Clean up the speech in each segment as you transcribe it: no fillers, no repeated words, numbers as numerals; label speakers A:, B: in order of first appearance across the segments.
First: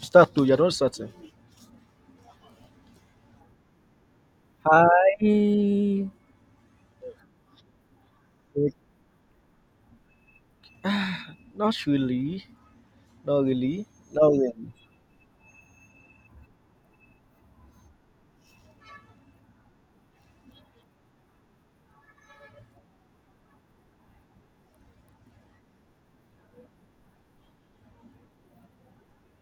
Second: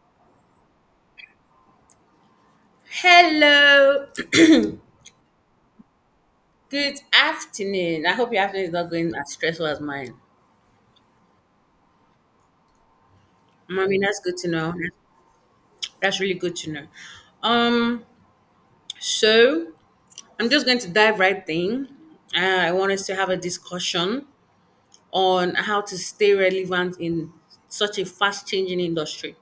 A: Start to you're not starting.
B: Hello.
A: I
B: Good afternoon. I hope your afternoon is
A: Like,
B: not going as stressful as mine.
A: not really. Not really.
B: Mommy, that's
A: Not
B: good to
A: really.
B: know. That's really good to know. Um, so I'm just going to dive right in. I want us to have a discussion on how to stay relevant in such a fast changing industry.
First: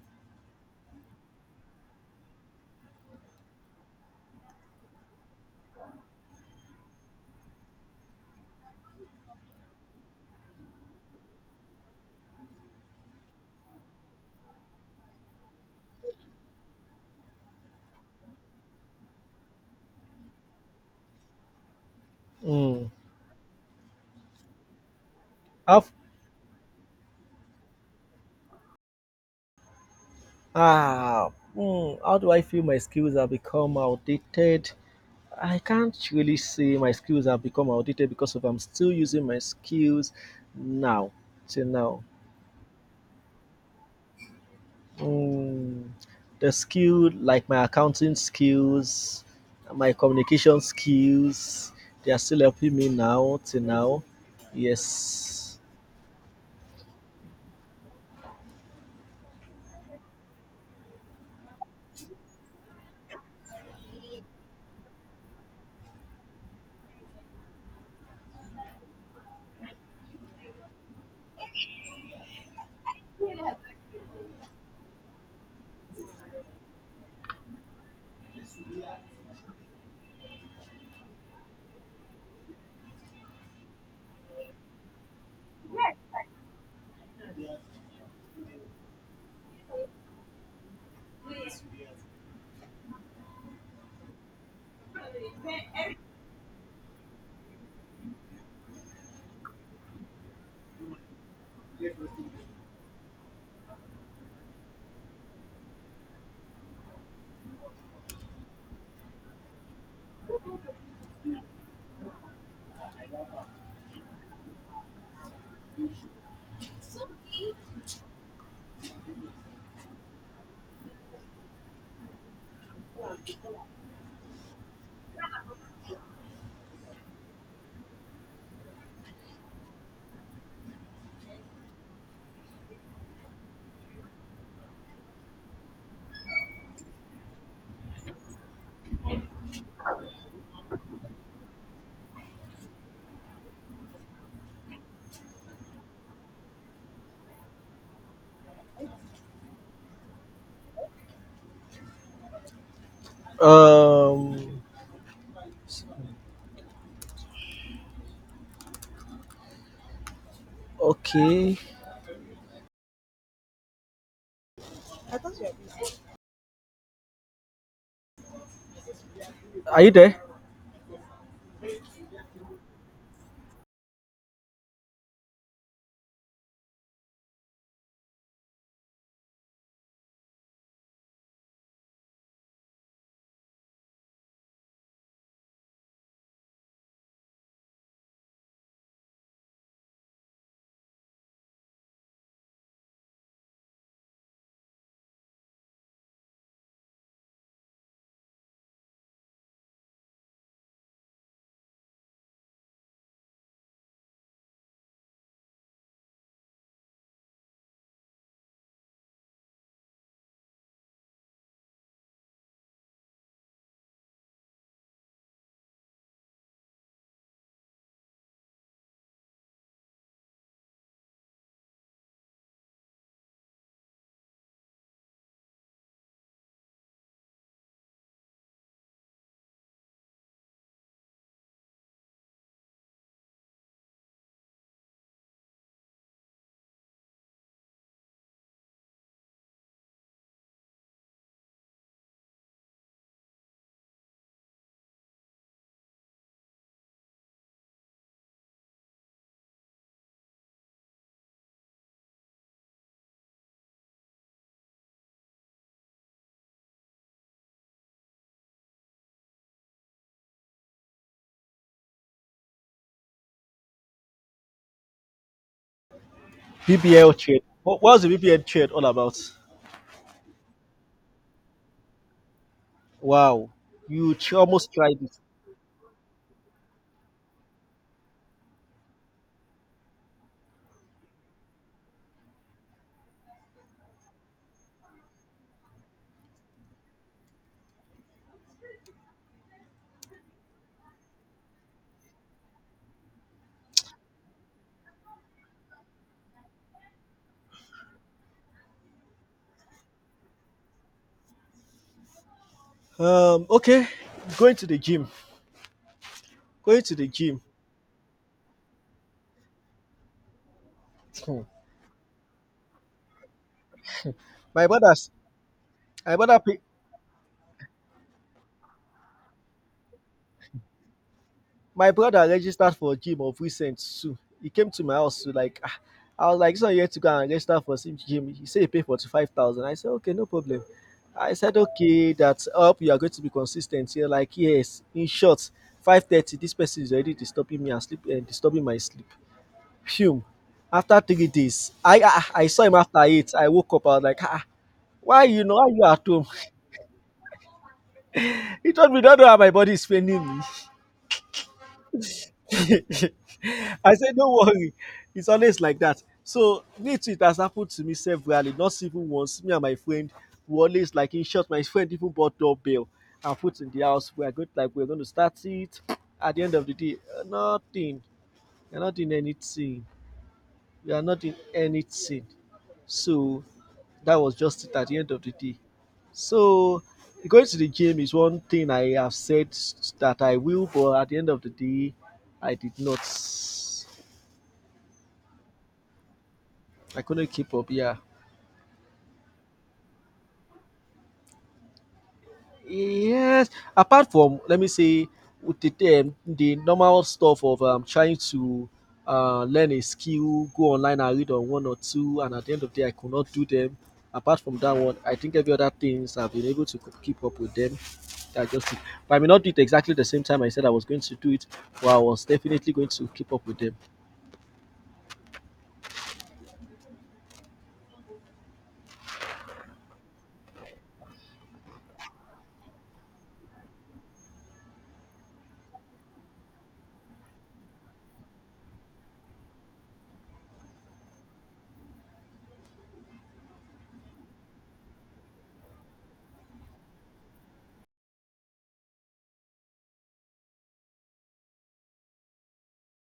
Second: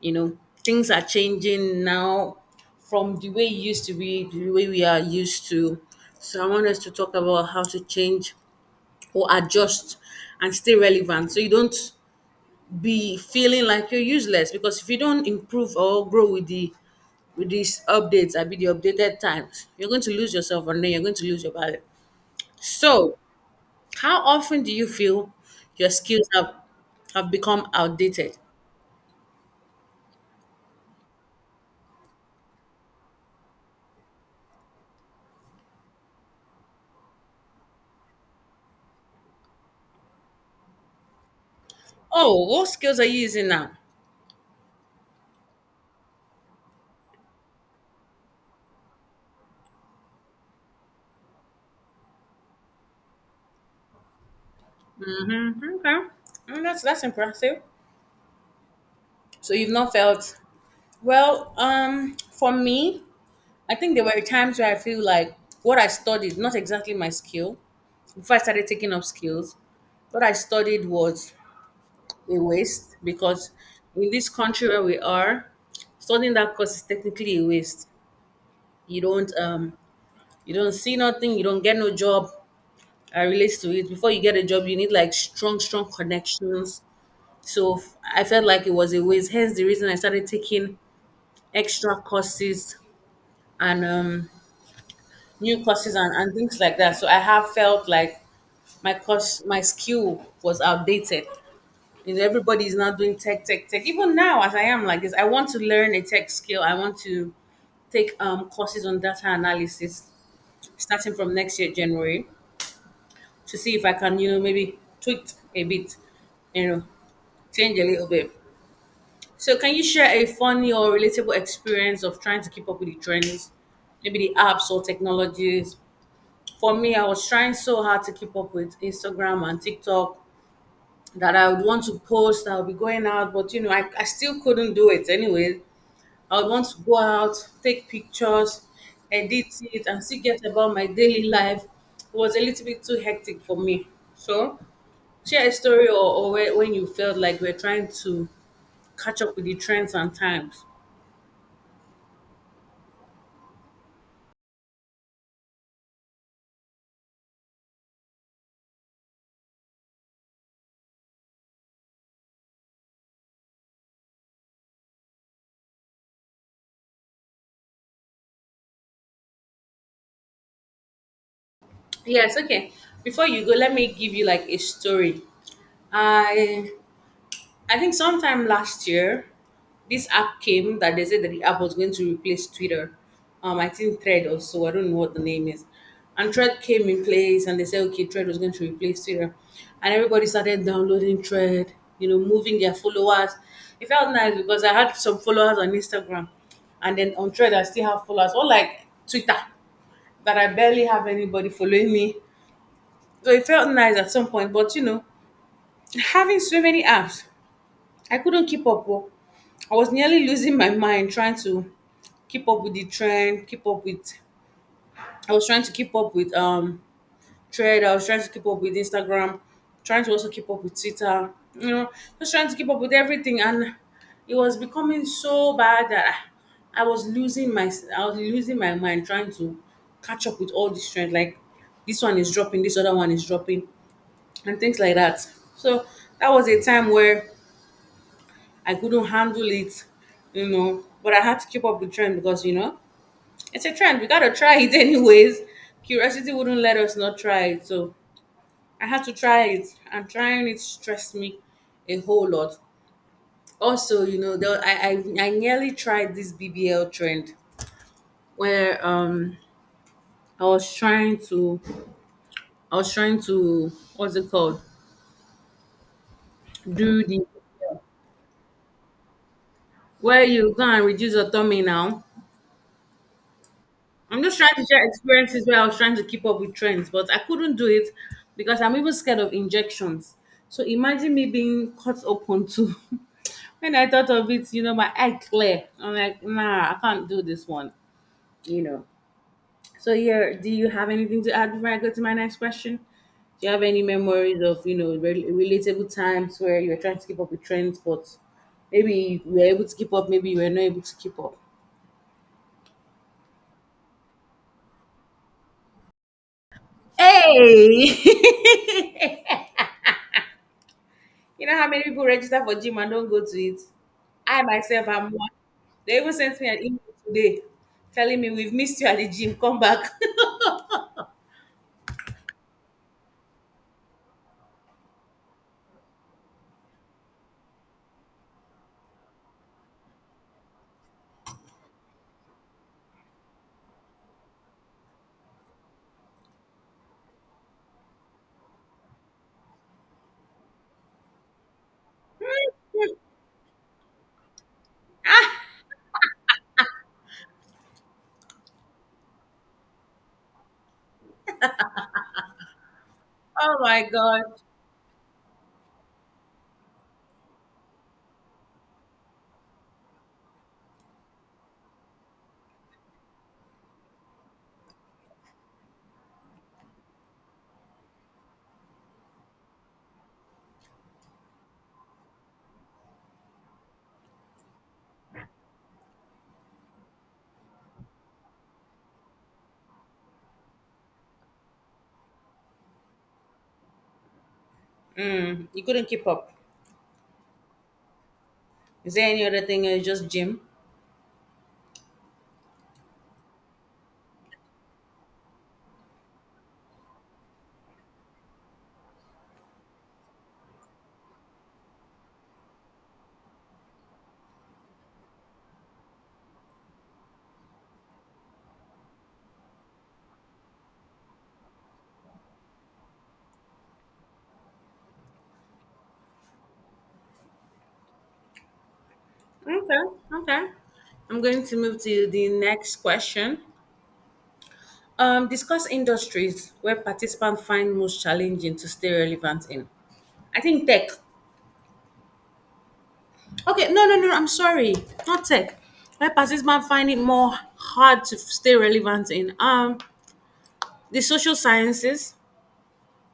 B: You know, things are changing now from the way it used to be, the way we are used to. So I want us to talk about how to change or adjust and stay relevant so you don't be feeling like you're useless because if you don't improve or grow with the with these updates I be the updated times you're going to lose yourself and then you're going to lose your value
A: Mm.
B: so how often do you feel
A: How,
B: your skills have become outdated?
A: ah, how do I feel my skills have become outdated? I can't really say my skills have become outdated because if I'm still using my skills now, till now.
B: Oh, what skills are you using now?
A: Mm, the skill, like my accounting skills, my communication skills, they are still helping me now, till now. Yes.
B: Mm-hmm. Okay. Mm, that's impressive. So you've not felt, well, for me, I think there were times where I feel like what I studied, not exactly my skill, before I started taking up skills, what I studied was a waste because in this country where we are, studying that course is technically a waste. You don't um you don't see nothing, you don't get no job. I relate to it. Before you get a job, you need like strong, strong connections. So I felt like it was a waste. Hence the reason I started taking extra courses and new courses and things like that. So I have felt like my course, my skill was outdated. You know, everybody is now doing tech, tech, tech. Even now, as I am like this, I want to learn a tech skill. I want to take courses on data analysis starting from next year, January, to see if I can, you know, maybe tweak a bit, you know, change a little bit. So, can you share a funny or relatable experience of trying to keep up with the trends, maybe the apps or technologies? For me, I was trying so hard to keep up with Instagram and TikTok that I would want to post, I would be going out, but you know, I still couldn't do it anyway. I would want to go out, take pictures, edit it, and still get about my daily life. It was a little bit too hectic for me. So, share a story, or where, when you felt like we're trying to catch up with the trends and times.
A: Um. Okay. Are you there?
B: Yes, okay. Before you go, let me give you like a story. I I think sometime last year, this app came that they said that the app was going to replace Twitter. I think Thread also. I don't know what the name is. And Thread came in place, and they said, okay, Thread was going to replace Twitter, and everybody started downloading Thread. You know, moving their followers. It felt nice because I had some followers on Instagram, and then on Thread I still have followers. Or like Twitter, that I barely have anybody following me. So it felt nice at some point, but you know, having so many apps I couldn't keep up. Oh. I was nearly losing my mind trying to keep up with the trend, keep up with, I was trying to keep up with trend, I was trying to keep up with Instagram, trying to also keep up with Twitter, you know, just trying to keep up with everything and it was becoming so bad that I was losing my, I was losing my mind trying to catch up with all this trend like this one is dropping, this other one is dropping and things like that. So that was a time where I couldn't handle it, you know. But I had to keep up the trend because you know it's a trend. We gotta try it anyways. Curiosity wouldn't let us not try it, so I had to try it. And trying it stressed me a whole lot. Also, you know, there, I nearly tried this BBL trend where I was trying to, I was trying to, what's it called, do
A: BBL
B: the,
A: trade. What was the BBL trade all about?
B: where you go and reduce your tummy now.
A: Wow. You
B: I'm just trying to
A: almost
B: share
A: tried it.
B: experiences where I was trying to keep up with trends, but I couldn't do it because I'm even scared of injections. So imagine me being cut open to. When I thought of it, you know, my eye clear. I'm like, nah, I can't do this one. You know. So yeah, do you have anything to add before I go to my next question? Do you have any memories of rel relatable times where you were trying to keep up with trends, but maybe you were able to keep up, maybe you were not able to keep up?
A: Okay. Going to the gym. Going to the gym.
B: Hey! You know how many people register for gym and don't go to it? I
A: My
B: myself am
A: brothers.
B: one. They even
A: My brother.
B: sent me
A: Pay.
B: an email today telling me we've missed you at the gym. Come back.
A: My brother registered for gym of recent too. He came to my house to like. I was like, "This one you had to go and register for some gym." He said he paid 45,000. I said, "Okay, no problem." I said, "Okay, that's up. You are going to be consistent." You're like, "Yes." In short, 5:30. This person is already disturbing me and sleep and disturbing my sleep. Fume. After 3 days, I saw him after eight. I woke up. I was like, "Ah, ah, why you know why you at home?" He told me, "Don't know how my body is paining me."
B: Oh my
A: I said,
B: god.
A: don't worry. It's always like that. So me too, it has happened to me severally, not even once. Me and my friend we always like in short, my friend even bought doorbell and put in the house. We're good, like we're gonna start it. At the end of the day, nothing. We're not doing anything. We are not doing anything. So that was just it at the end of the day. So going to the gym is one thing I have said that I will, but at the end of the day, I did not.
B: Mm, you couldn't keep up.
A: I couldn't keep up. Yeah.
B: Is there any other thing? It's just gym.
A: Yes, apart from let me say with the normal stuff of trying to learn a skill, go online and read on one or two, and at the end of the day, I could not do them. Apart from that one, I think every other things I've been able to keep up with them. I just, but I may not do it exactly the same time I said I was going to do it, but I was definitely going to keep up with them.
B: Okay. Okay. I'm going to move to the next question. Discuss industries where participants find most challenging to stay relevant in. I think tech. Okay, no, no, no. I'm sorry, not tech. Why parties man find it more hard to stay relevant in the social sciences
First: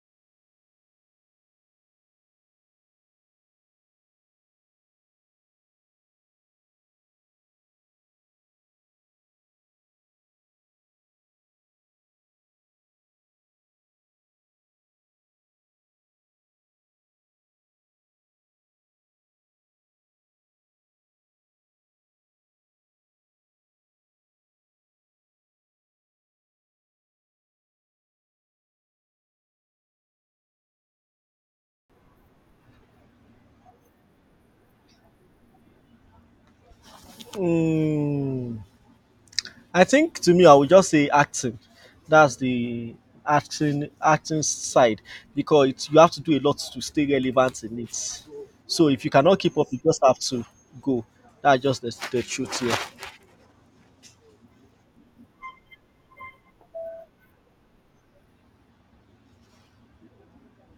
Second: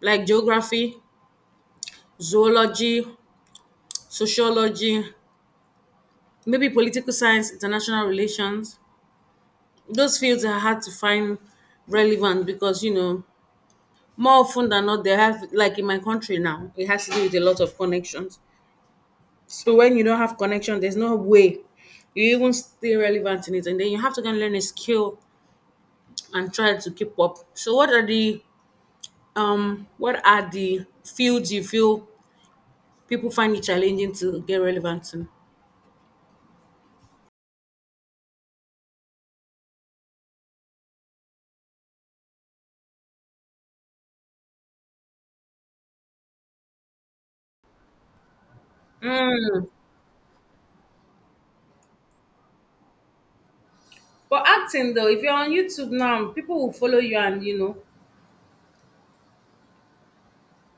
B: like geography, zoology, sociology, maybe political science, international relations. Those fields are hard to find relevant because you know more often than not they have like in my country now it has to do with a lot of connections. So when you don't have connection, there's no way you even stay relevant in it, and then you have to go and learn a skill and try to keep up. So what are the fields you feel people find it challenging to get relevant in?
A: Mm. I think to me, I would just say acting. That's the acting side because it's, you have to do a lot to stay relevant in it. So if you cannot keep
B: Mm.
A: up, you just have to go. That's just the truth here.
B: But acting though, if you're on YouTube now, people will follow you and you know,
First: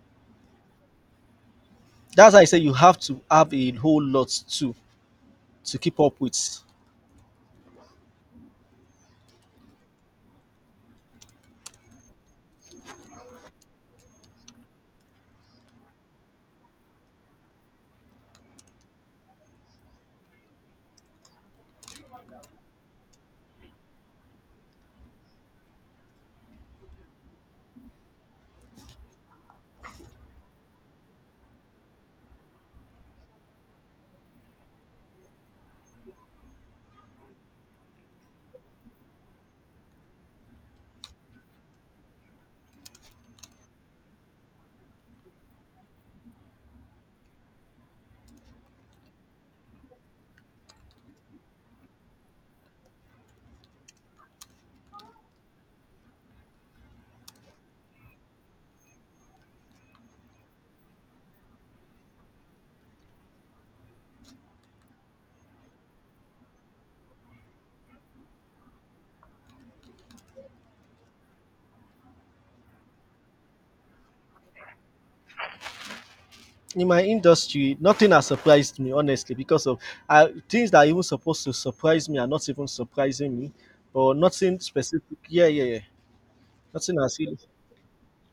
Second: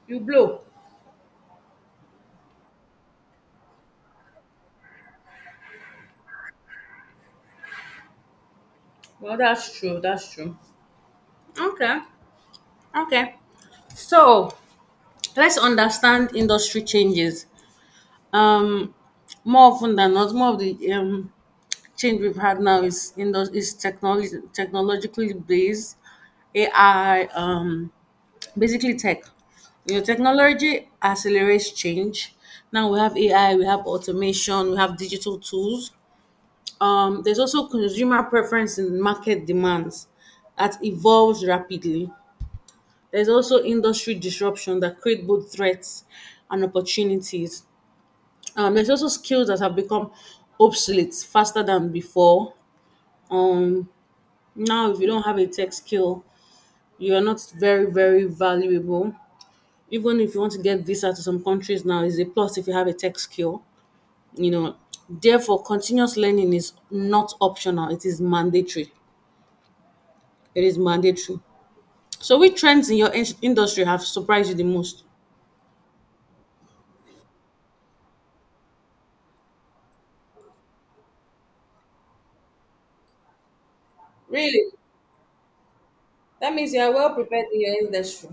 B: you blow.
A: That's why I say you have to have a whole lot to keep up with.
B: Well, that's true. That's true. Okay. Okay. So let's understand industry changes. Um, More often than not, more of the change we've had now is is technology technologically based, AI. Basically tech. You know, technology accelerates change. Now we have AI, we have automation, we have digital tools. There's also consumer preference and market demands that evolves rapidly. There's also industry disruption that create both threats and opportunities. There's also skills that have become obsolete faster than before. Now, if you don't have a tech skill, you are not very, very valuable. Even if you want to get visa to some countries now is a plus if you have a tech skill, you know, therefore continuous learning is not optional, it is mandatory, it is mandatory. So which trends in your industry have surprised you the most?
A: In my industry, nothing has surprised me honestly because of things that are even supposed to surprise me are not even surprising me, or nothing
B: Really?
A: specific. Yeah, yeah, yeah.
B: That means you are
A: Nothing
B: well
A: has really.
B: prepared in your industry.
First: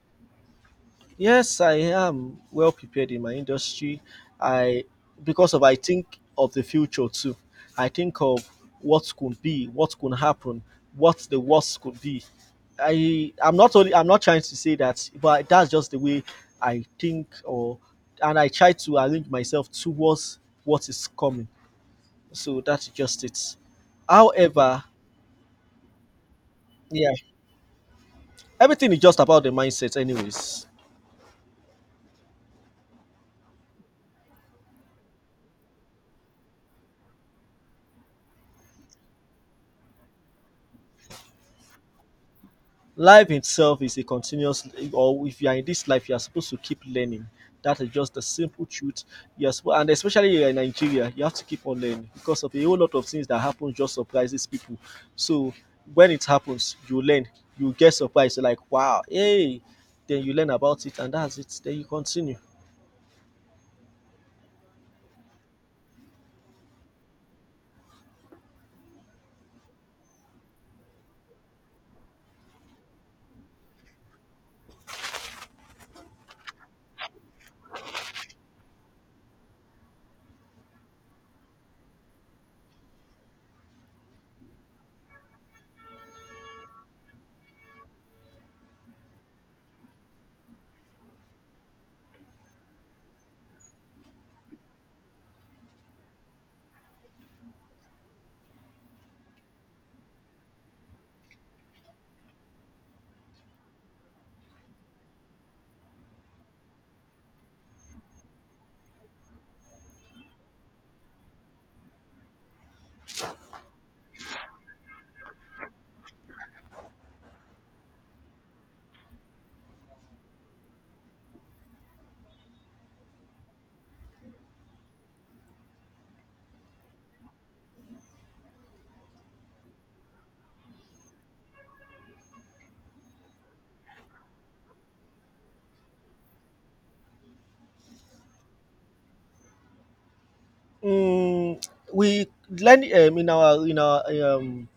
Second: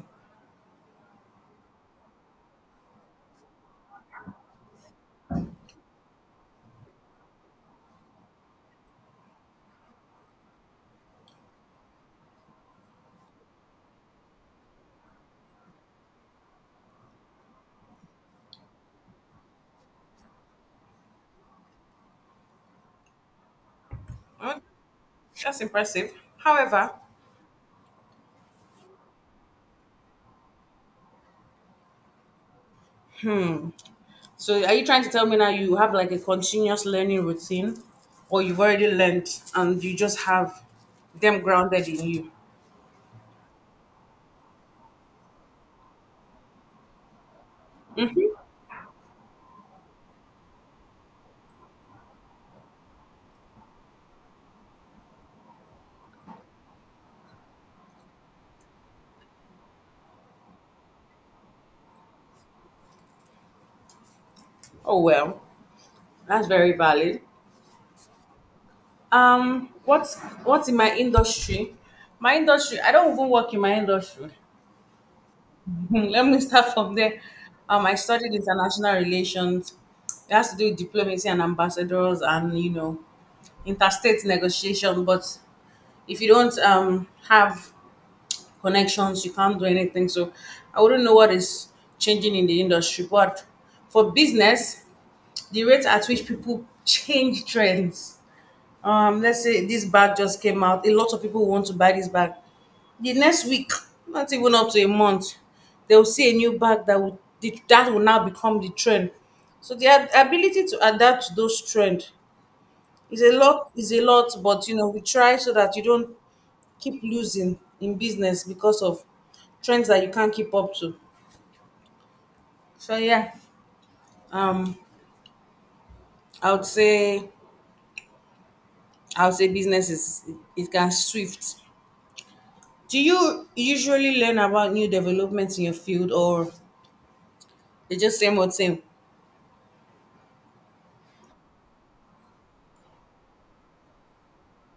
A: Yes, I am well prepared in my industry. I Because of I think of the future too. I think of what could be, what could happen, what the worst could be. I'm not trying to say that, but that's just the way I think, or and I try to arrange myself towards what is coming. So that's just it. However, yeah, everything is just about the mindset anyways.
B: So are you trying to tell me now you have like a continuous learning routine, or you've already learned and you just have them grounded in you?
A: Life itself is a continuous, or if you are in this life you are supposed to keep learning. That is just the simple truth. Yes, and especially you are in Nigeria, you have to keep on learning because of a whole lot of things that happen just surprises people. So when it happens you learn, you get surprised, you're like, wow, hey, then you learn about it and that's it, then you continue.
B: Oh well, that's very valid. What's in my industry? My industry, I don't even work in my industry. Let me start from there. I studied international relations. It has to do with diplomacy and ambassadors and you know, interstate negotiation. But if you don't have connections, you can't do anything. So I wouldn't know what is changing in the industry. But for business, the rate at which people change trends, let's say this bag just came out, a lot of people want to buy this bag, the next week, not even up to a month, they will see a new bag that will now become the trend. So the ability to adapt to those trend is a lot, is a lot, but you know we try so that you don't keep losing in business because of trends that you can't keep up to. So yeah, i would say I would say business is, it can shift. Do you usually learn about new developments in your field, or they just same old same?
A: Mm, we learn in our in our um,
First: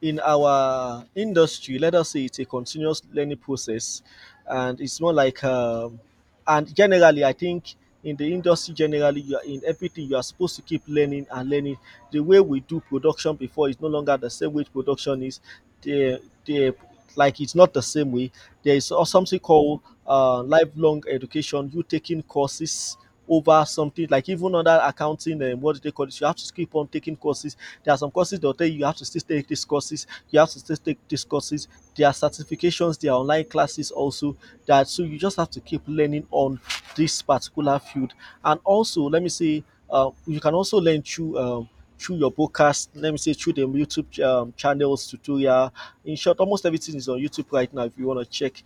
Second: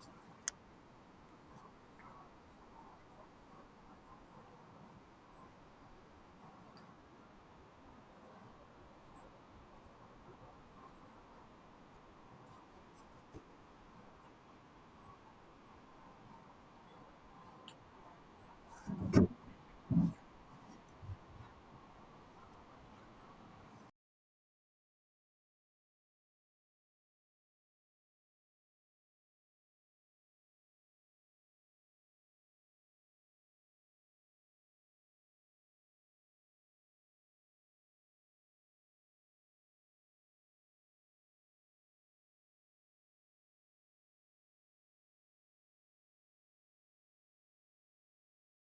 A: in our industry, let us say it's a continuous learning process, and it's more like, and generally, I think in the industry generally, you are in everything you are supposed to keep learning and learning. The way we do production before is no longer the same way production is. The like it's not the same way. There is also something called lifelong education. You taking courses over something like even under accounting and what do they call it, you have to keep on taking courses. There are some courses they'll tell you you have to still take these courses. You have to still take these courses. There are certifications, there are online classes also, that so you just have to keep learning on this particular field. And also let me say you can also learn through your podcast. Let me say through the YouTube channels tutorial. In short almost everything is on YouTube right now if you want to check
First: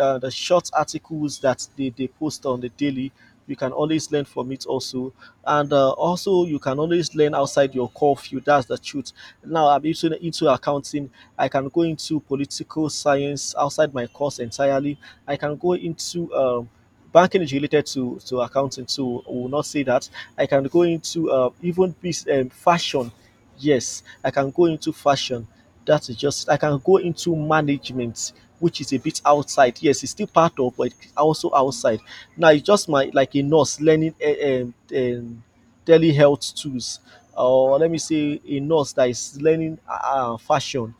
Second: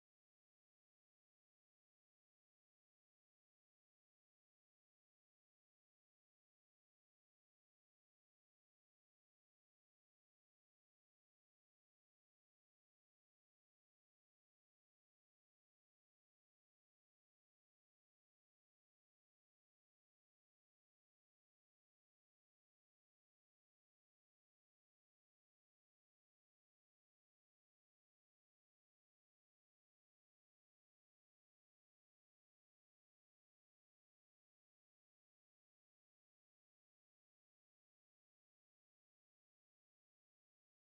A: the short articles that they post on the daily. You can always learn from it also. And also you can always learn outside your core field. That's the truth. Now I'm into accounting. I can go into political science outside my course entirely. I can go into banking is related to accounting, so we will not say that. I can go into even this fashion. Yes I can go into fashion. That is just I can go into management, which is a bit outside. Yes it's still part of but it's also outside. Now it's just my, like a nurse learning telehealth tools, or let me say a nurse that is learning fashion,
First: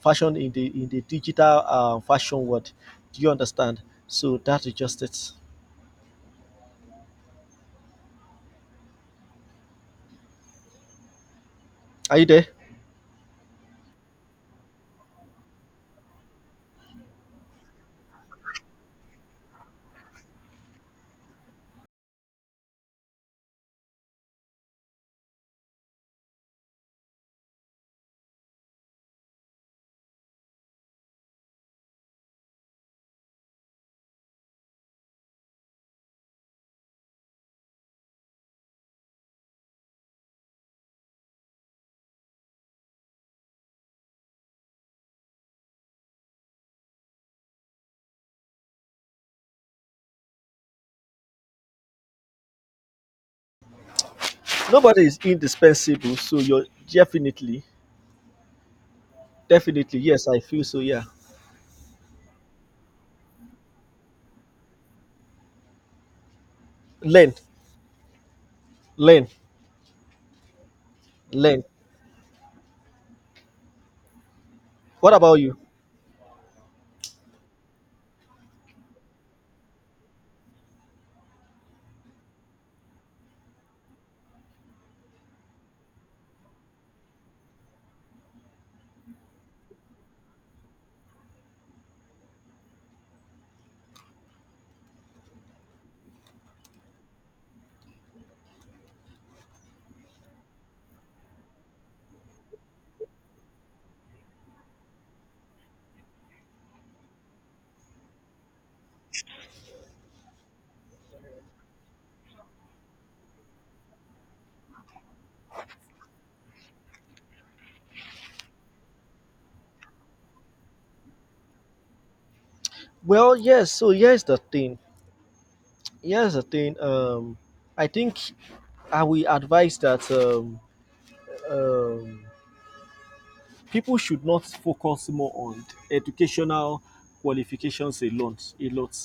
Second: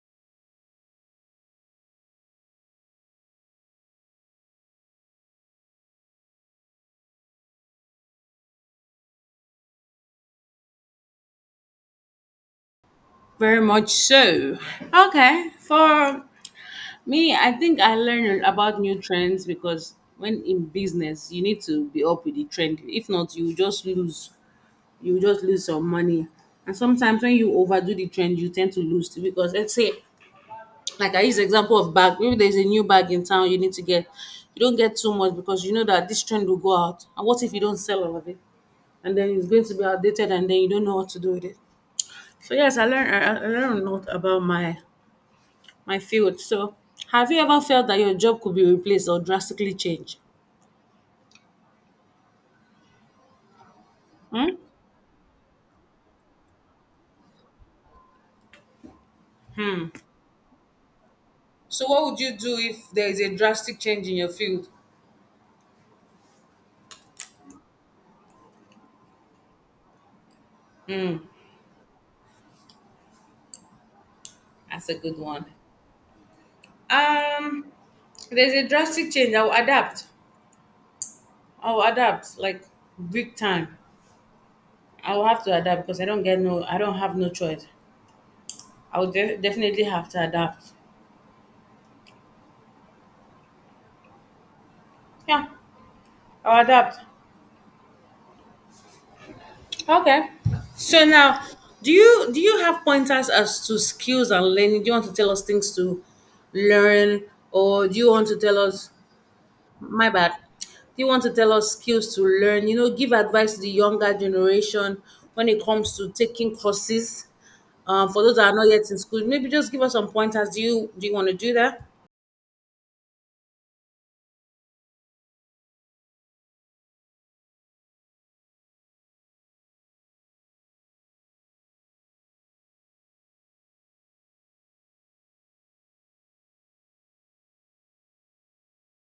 A: fashion in the digital fashion world. Do you understand? So that is just it. Are you there?
B: Very much so. Okay, for me, I think I learn about new trends because when in business, you need to be up with the trend. If not, you just lose. You just lose some money. And sometimes when you overdo the trend, you tend to lose too because let's say, like I use example of bag. Maybe there's a new bag in town you need to get. You don't get too much because you know that this trend will go out. And what if you don't sell all of it? And then it's going to be outdated and then you don't know what to do with it. So yes, I learned a lot about my my field. So have you ever felt that your job could be replaced or drastically changed? Hmm?
A: Nobody is indispensable, so you're definitely, definitely, yes, I feel so. Yeah,
B: So what would you do if there is a drastic change in your field?
A: learn, learn, learn.
B: That's a
A: What
B: good
A: about
B: one.
A: you?
B: Um, there's a drastic change. I'll adapt. I'll adapt like big time. I'll have to adapt because I don't get no. I don't have no choice. Definitely have to adapt. Yeah, I'll adapt. Okay. So now, do you have pointers as to skills and learning? Do you want to tell us things to learn, or do you want to tell us? My bad. Do you want to tell us skills to learn? You know, give advice to the younger generation when it comes to taking courses. For those that are not yet in school, maybe just give us some pointers. Do you want to do that?
A: Well, yes. So here's the thing. Here's the thing. I think I will advise that um, people should not focus more on educational qualifications a lot. A lot.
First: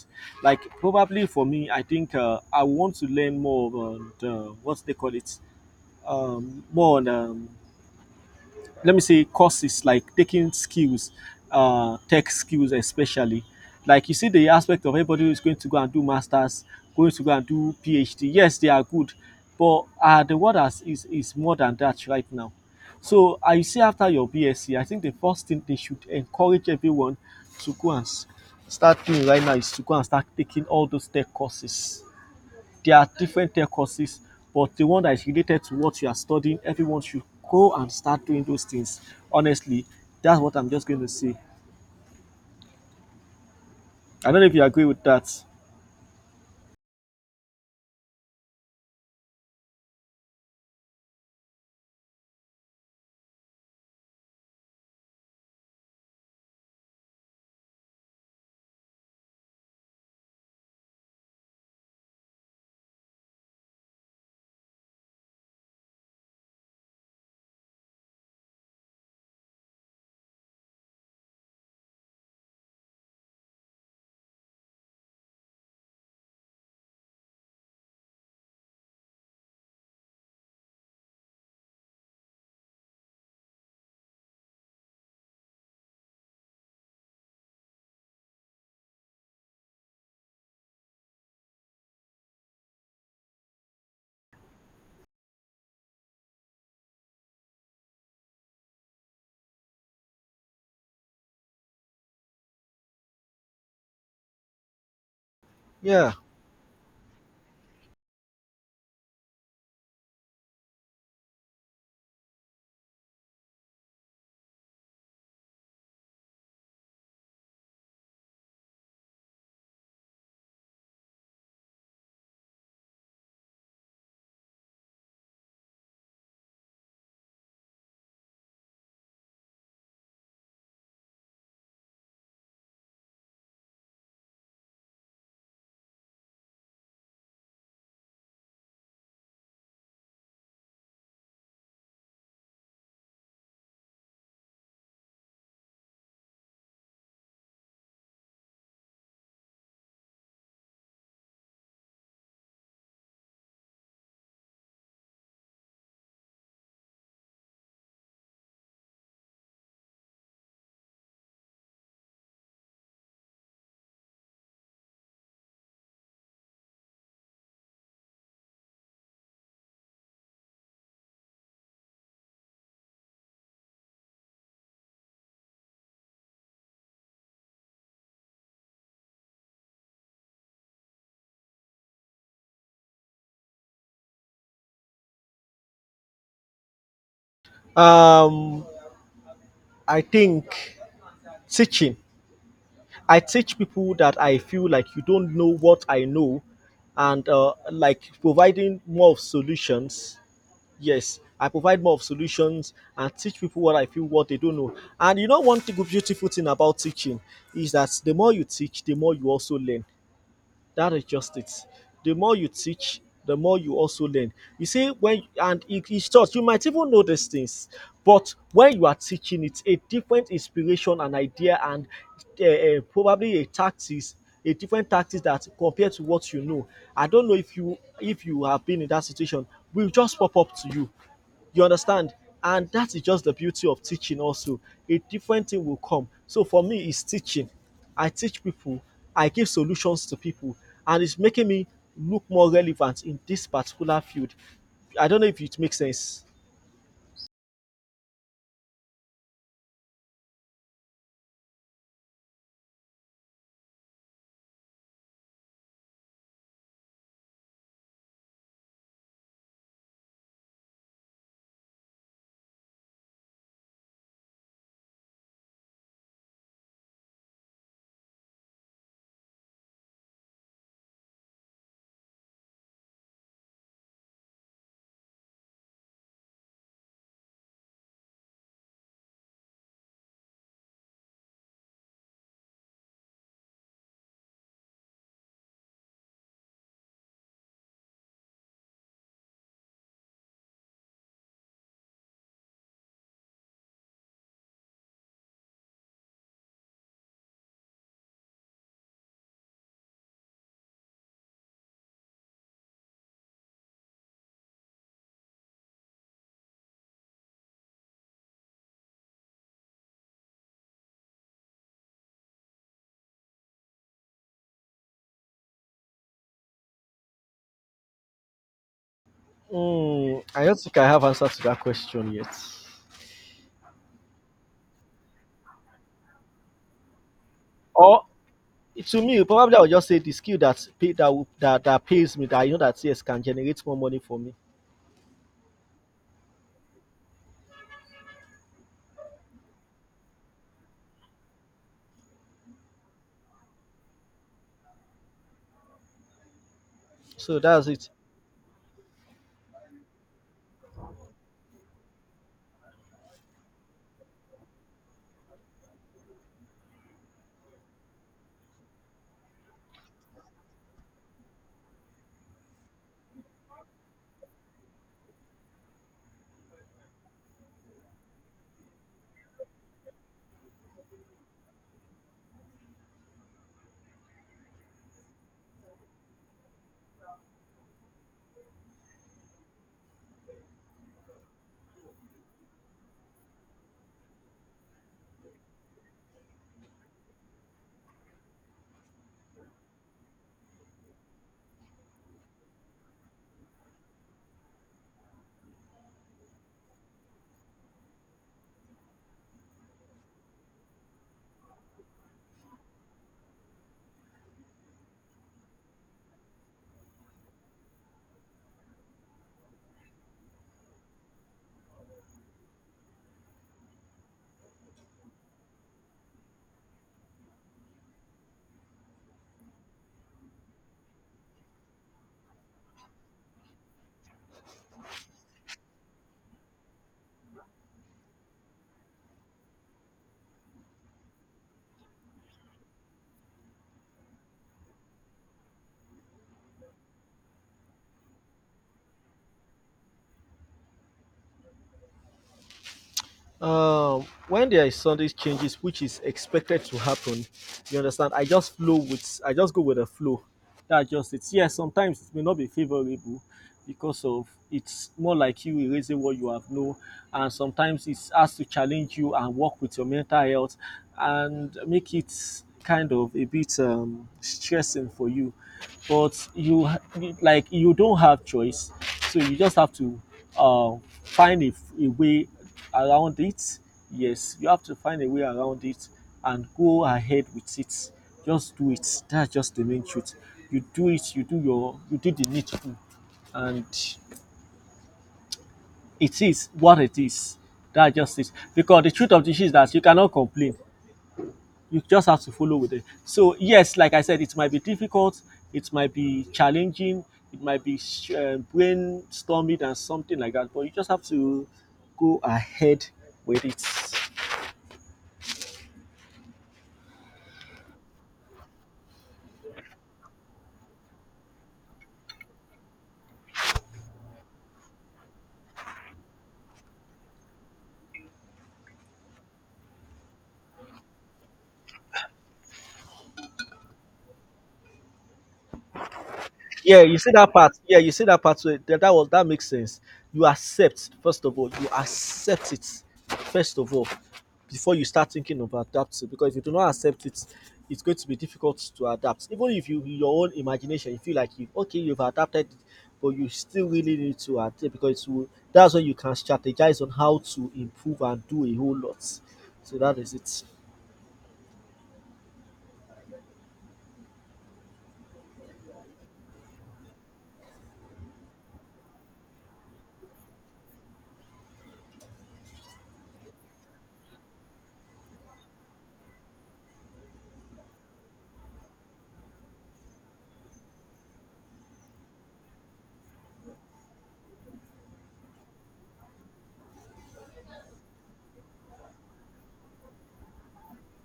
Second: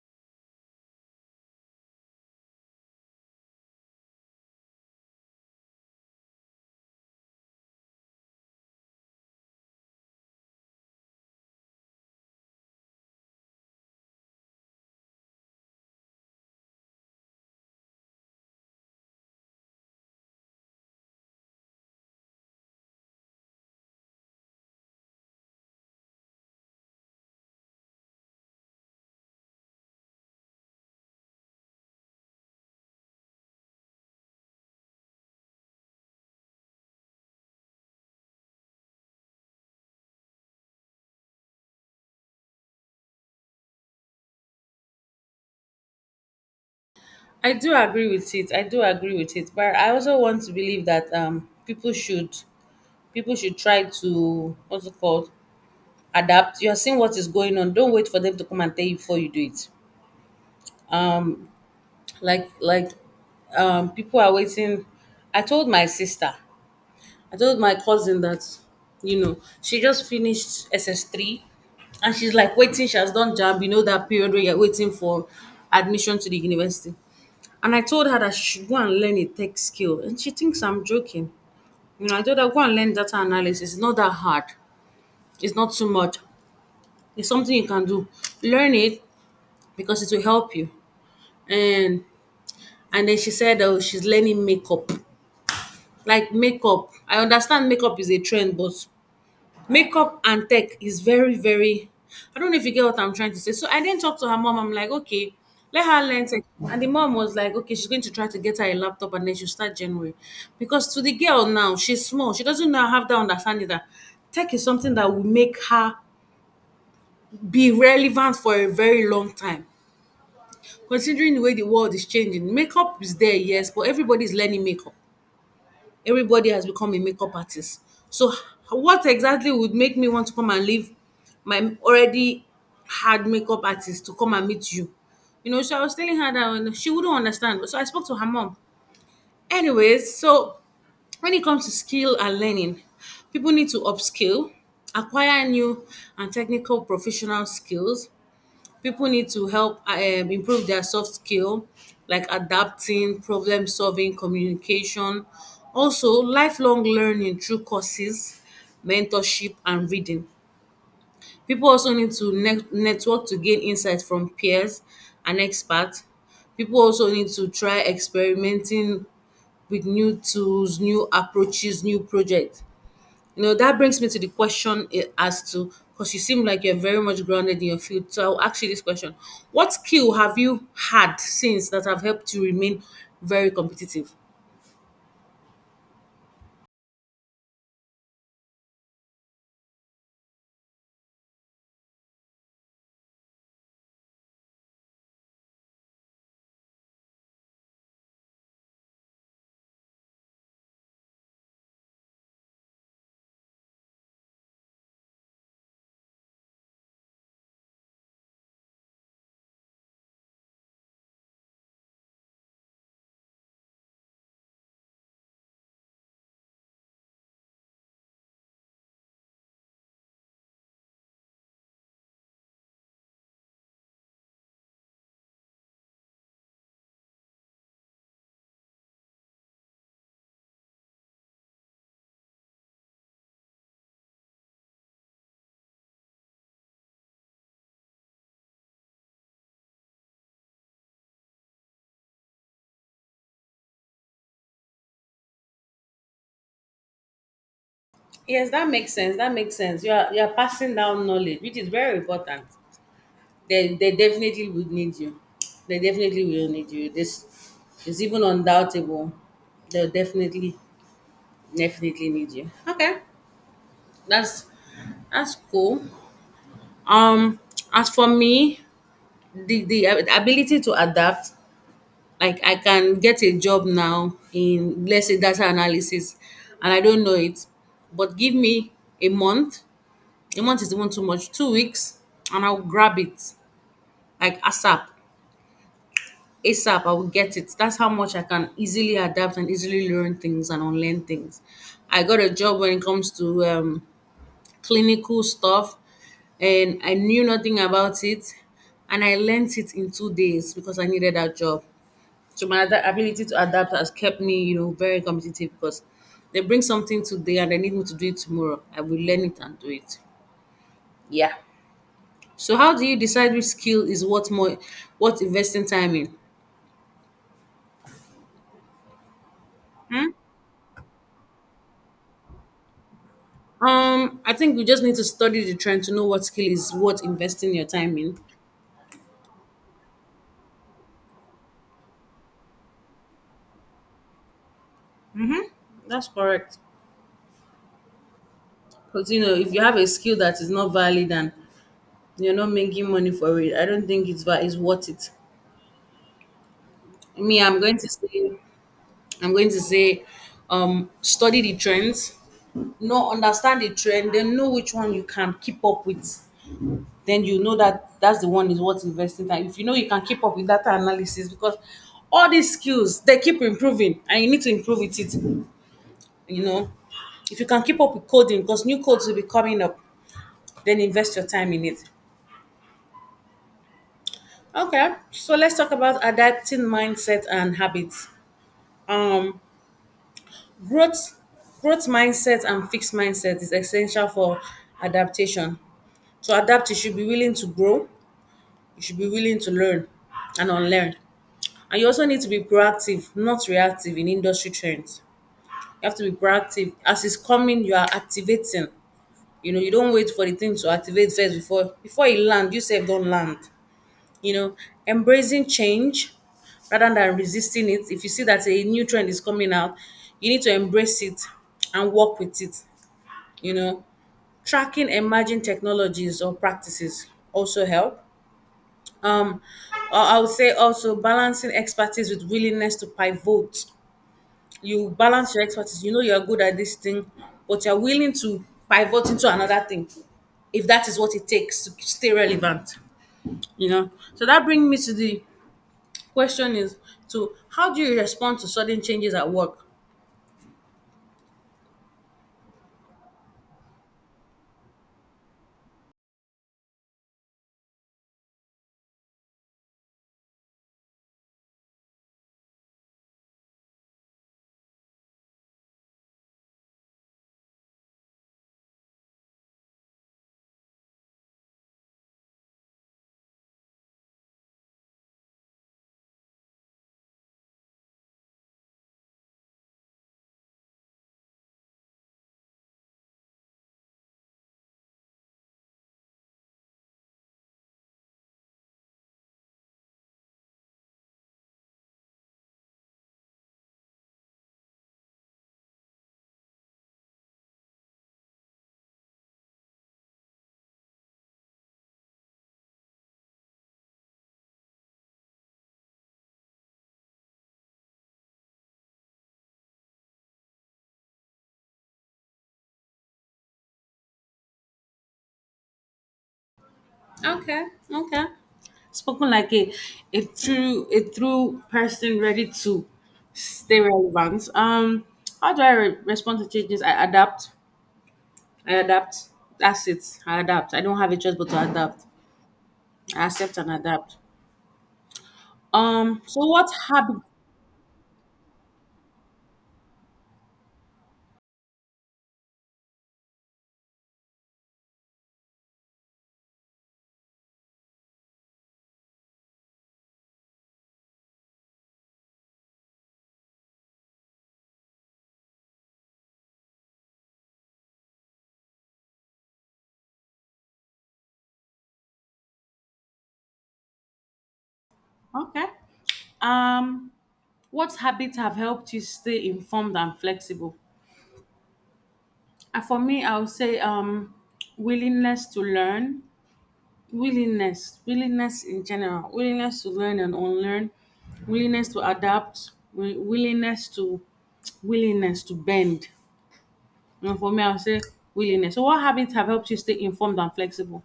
A: Like probably for me, I think I want to learn more on the, what they call it, more on let me say courses like taking skills, tech skills especially. Like you see the aspect of everybody who is going to go and do masters, going to go and do PhD. Yes, they are good, but the world has, is more than that right now. So I see after your BSc, I think the first thing they should encourage everyone to go and start doing right now is to go and start taking all those tech courses. There are different tech courses, but the one that is related to what you are studying, everyone should go and start doing those things. Honestly, that's what I'm just going to say. I don't know if you agree with that.
B: I do agree with it. I do agree with it, but I also want to believe that people should try to what's it called adapt. You're seeing what is going on. Don't wait for them to come and tell you before you do it. Like people are waiting. I told my sister, I told my cousin that, you know, she just finished SS3 and she's like waiting, she has done jab, you know, that period where you're waiting for admission to the university. And I told her that she should go and learn a tech skill. And she thinks I'm joking. You know, I told her go and learn data analysis. It's not that hard. It's not too much. It's something you can do. Learn it because it will help you. And and then she said oh she's learning makeup, like makeup. I understand makeup is a trend, but makeup and tech is very very, I don't know if you get what I'm trying to say. So I didn't talk to her mom. I'm like okay, let her
A: Yeah.
B: learn tech. And the mom was like okay, she's going to try to get her a laptop and then she'll start January, because to the girl now she's small, she doesn't now have that understanding that tech is something that will make her be relevant for a very long time considering the way the world is changing. Makeup is there, yes, but everybody's learning makeup. Everybody has become a makeup artist. So, what exactly would make me want to come and leave my already hard makeup artist to come and meet you? You know, so I was telling her that and she wouldn't understand. So I spoke to her mom. Anyways, so when it comes to skill and learning, people need to upskill, acquire new and technical professional skills, people need to help improve their soft skill like adapting, problem solving, communication, also lifelong learning through courses, mentorship and reading. People also need to network to gain insight from peers and experts. People also need to try experimenting with new tools, new approaches, new projects. You know, that brings me to the question eh, as to, because you seem like you're very much grounded in your field. So I'll ask you this question. What skill have you had since that have helped you remain very competitive?
A: Um, I think teaching. I teach people that I feel like you don't know what I know, and like providing more of solutions. Yes, I provide more of solutions and teach people what I feel what they don't know. And you know, one thing, beautiful thing about teaching is that the more you teach, the more you also learn. That is just it. The more you teach, the more you also learn. You see, when and in each you might even know these things, but when you are teaching, it's a different inspiration and idea, and probably a tactics, a different tactics that compared to what you know. I don't know if you have been in that situation, will just pop up to you. You understand? And that is just the beauty of teaching, also. A different thing will come. So for me, it's teaching. I teach people, I give solutions to people, and it's making me look more relevant in this particular field. I don't know if it makes sense.
B: Yes, that makes sense. That makes sense. You are passing down knowledge, which is very important. They definitely would need you. They definitely will need you. This is even undoubtable. They'll definitely definitely need you. Okay, that's that's cool. Um, as for me, the ability to adapt, like I can get a job now in let's say data analysis, and I don't know it, but give me a month. A month is even too much. 2 weeks, and I'll grab it like ASAP. ASAP, I will get it. That's how much I can easily adapt and easily learn things and unlearn things. I got a job when it comes to clinical stuff and I knew nothing about it and I learned it in 2 days because I needed that job. So ability to adapt has kept me, you know, very competitive because they bring something today and they need me to do it tomorrow. I will learn it and do it. Yeah. So how do you decide which skill is what more, what investing time in?
A: I don't think I have answer to that question yet.
B: I think you just need to study the trend to know what skill is worth investing your time
A: Or
B: in.
A: to me, probably I would just say the skill that pay that, that that pays me that I know that yes can generate more money for me.
B: That's correct. Because you know, if you have a skill that is not valid and you're not making money for it, I don't think it's worth it.
A: So
B: Me, I'm
A: that's
B: going to
A: it.
B: say, I'm going to say, study the trends. No, understand the trend. Then know which one you can keep up with. Then you know that that's the one is worth investing time. If you know you can keep up with data analysis, because all these skills they keep improving, and you need to improve with it. You know, if you can keep up with coding, because new codes will be coming up, then invest your time in it. Okay, so let's talk about adapting mindset and habits. um growth Growth mindset and fixed mindset is essential for adaptation. To adapt you should be willing to grow, you should be willing to learn and unlearn, and you also need to be proactive, not reactive in industry trends. You have to be proactive. As it's coming you are activating. You know, you don't wait for the thing to activate first before it land you sef don land. You know, embracing change rather than resisting it. If you see that a new trend is coming out, you need to embrace it and work with it. You know, tracking emerging technologies or practices also help. um I would say also balancing expertise with willingness to pivot. You balance your expertise. You know you're good at this thing, but you're willing to pivot into another thing if that is what it takes to stay relevant. You know, so that brings me to the question, is to how do you respond to sudden changes at work?
A: um when there is sunday changes which is expected to happen, you understand, I just go with the flow. That's just it. Yes, sometimes it may not be favorable because of, it's more like you erasing what you have known, and sometimes it has to challenge you and work with your mental health and make it kind of a bit stressing for you, but like you don't have choice. So you just have to uh, find a way around it. Yes, you have to find a way around it and go ahead with it. Just do it. That's just the main truth. You do it, you do the needful, and it is what it is. That's just it, because the truth of the issue is that you cannot complain. You just have to follow with it. So yes, like I said, it might be difficult, it might be challenging, it might be brainstorming and something like that, but you just have to go ahead with it.
B: Okay, okay. Spoken like a a true person ready to stay relevant. How do I re- respond to changes? I adapt. I adapt. That's it. I adapt. I don't have a choice but to adapt. I accept and adapt. So what
A: Yeah, you see
B: habit?
A: that part. Yeah, you see that part. So that was, that makes sense. You accept first of all. You accept it first of all before you start thinking of adapting. Because if you do not accept it, it's going to be difficult to adapt. Even if you, in your own imagination, you feel like you okay, you've adapted it, but you still really need to adapt, because it, that's when you can strategize on how to improve and do a whole lot. So that is it.
B: Okay. Um, what habits have helped you stay informed and flexible? And for me, I would say willingness to learn, willingness in general, willingness to learn and unlearn, willingness to adapt, willingness to willingness to bend. You know, for me I'll say willingness. So what habits have helped you stay informed and flexible?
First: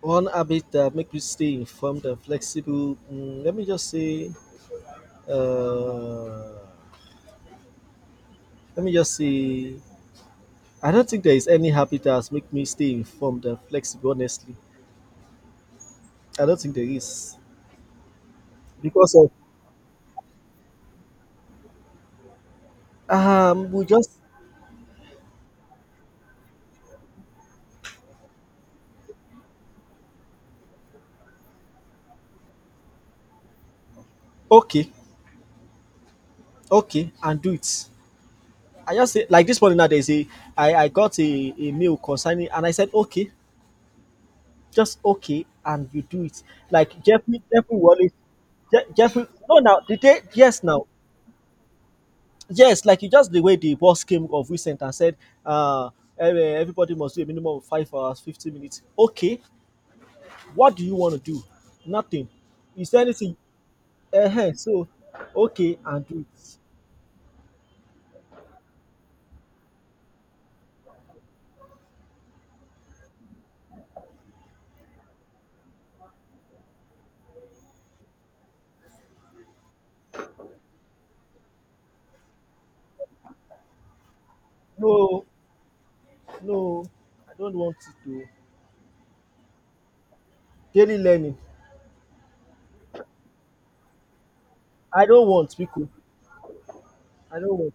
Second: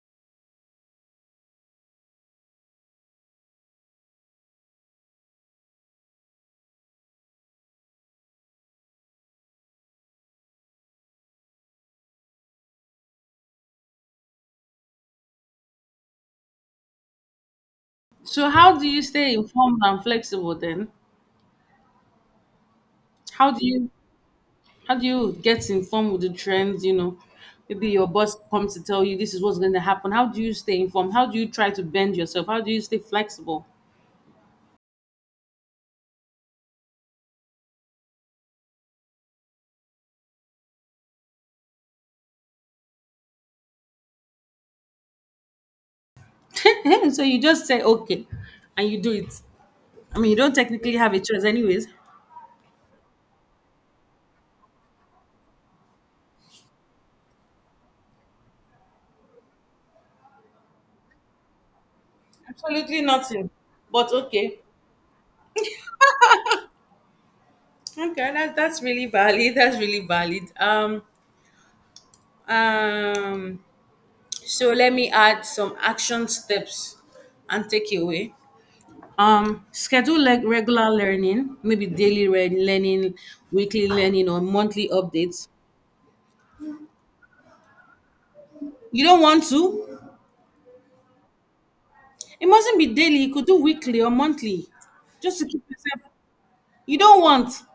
A: One habit that make you stay informed and flexible. Mm, let me just say, Uh, let me just see. I don't think there is any habit that has made me stay informed and flexible. Honestly, I don't think there is,
B: So how do you
A: because of,
B: stay informed and flexible then? how do
A: we
B: you
A: just,
B: how do you get informed with the trends, you know, maybe your boss comes to tell you this is what's going to happen? How do you stay informed? How do you try to bend yourself? How do you stay flexible?
A: okay, okay, and do it. I just say, like this morning now, there's a, I got a mail concerning, and I said okay, just okay, and you do it. Like
B: So you
A: Jeffrey
B: just
A: Jeffrey
B: say
A: Wallace.
B: okay and you do
A: Jeffrey,
B: it.
A: no, now the
B: I
A: day,
B: mean, you don't
A: yes, now.
B: technically have a choice, anyways.
A: Yes, like you, just the way the boss came of recent and said, uh, everybody must do a minimum of 5 hours, 50 minutes. Okay, what do you want to do? Nothing. Is
B: Absolutely
A: there anything?
B: nothing. But okay.
A: So, okay, and do it.
B: Okay, that, that's really valid. That's really valid. Um, so let me add some action steps and takeaway. Schedule like regular learning, maybe learning, weekly learning, or monthly
A: No,
B: updates.
A: no, I don't want to do
B: You don't want to?
A: daily learning.
B: It mustn't be daily. You could do weekly or monthly,
A: I don't
B: just to
A: want,
B: keep
A: because
B: yourself. You don't
A: I
B: want.
A: don't want.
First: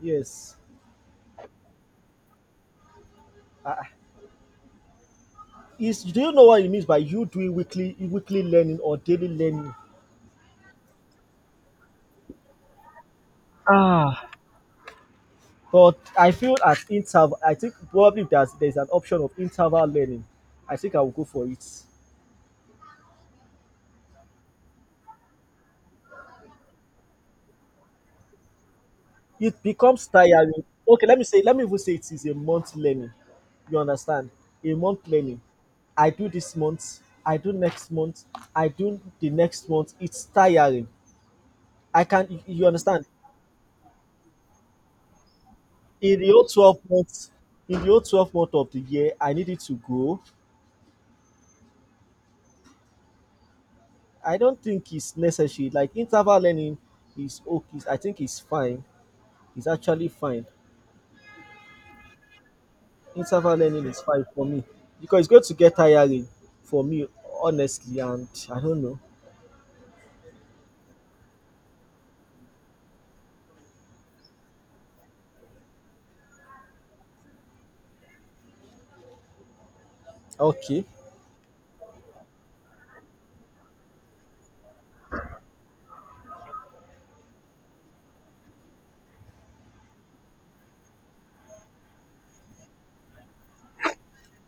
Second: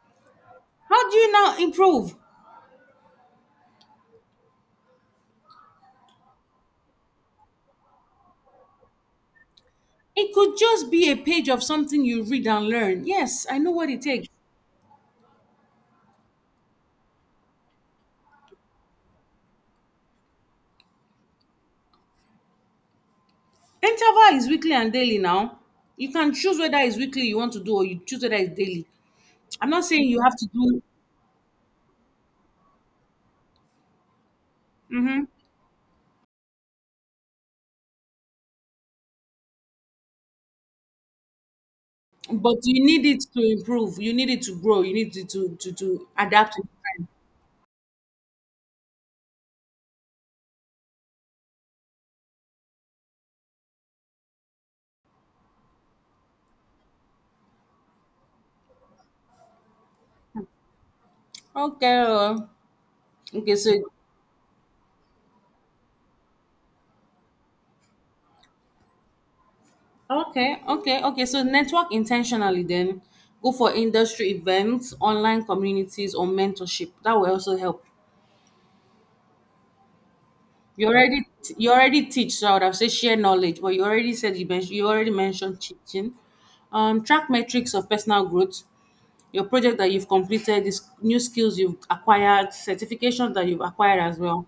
A: Yes.
B: How do you now improve?
A: Uh, is, do you know what it means by you doing weekly learning or daily learning?
B: It could just be a page of something you read and learn. Yes, I know what it
A: Ah,
B: takes.
A: but I feel at interval, I think probably if there's an option of interval learning, I think I will go for it.
B: Interval is weekly and daily now. You can choose whether it's weekly you want to do or you choose whether it's daily.
A: It
B: I'm not
A: becomes
B: saying you have to
A: tiring.
B: do,
A: Okay, let me say, let me even say it is a month learning. You understand? A month
B: Mhm.
A: learning. I do this month, I do next month, I do the next month. It's tiring. I can, you
B: but
A: you
B: you
A: understand?
B: need it to improve. You need it to grow. You need it to
A: In the whole
B: adapt with
A: 12
B: time.
A: months, in the whole 12 month of the year, I need it to grow. I don't think it's necessary. Like interval learning is okay. I think it's fine. Is actually fine.
B: Okay.
A: Interval
B: Okay.
A: learning is fine for me because it's going to get tiring for me, honestly. And I don't know.
B: Okay. So network intentionally then. Go for industry events, online communities, or mentorship. That will also help.
A: Okay.
B: You already you already teach, so I would have said share knowledge, but you already mentioned teaching. Track metrics of personal growth, your project that you've completed, these new skills you've acquired, certification that you've acquired as well.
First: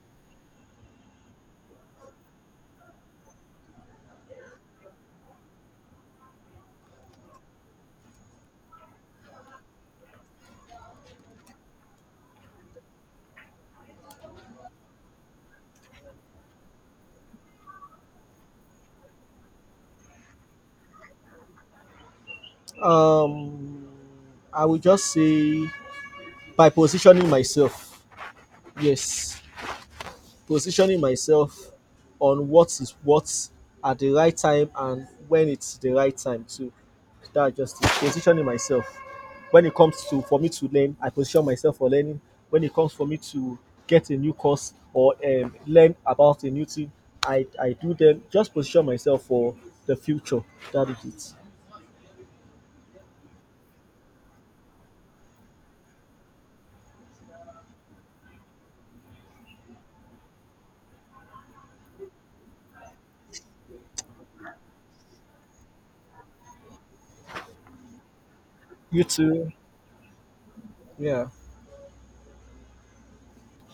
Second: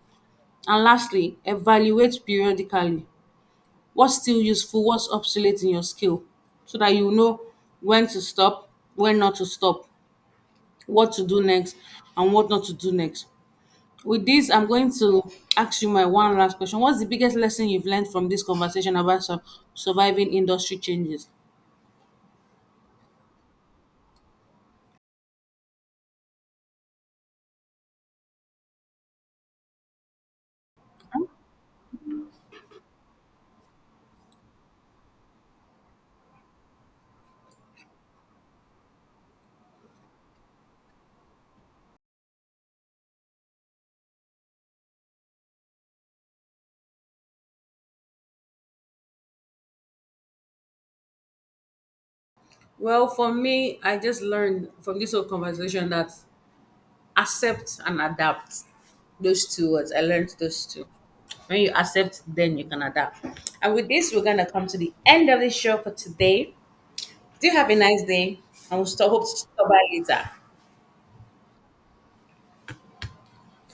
B: And lastly, evaluate periodically. What's still useful, what's obsolete in your skill, so that you know when to stop, when not to stop, what to do next, and what not to do next. With this, I'm going to ask you my one last question. What's the biggest lesson you've learned from this conversation about surviving industry changes?
A: Um, I will just say, by positioning myself. Yes. Positioning myself on what is what at the right time, and when it's the right time to, that's just it. Positioning myself, when it comes to, for me to learn, I position myself for learning. When it comes for me to get a new course or learn about a new thing, I do them, just position myself for the future. That is it.
B: Well, for me, I just learned from this whole conversation that accept and adapt. Those two words. I learned those two. When you accept, then you can adapt. And with this, we're gonna come to the end of the show for today. Do have a nice day, and we'll
A: You
B: stop. Hope to
A: too.
B: stop by later.
A: Yeah.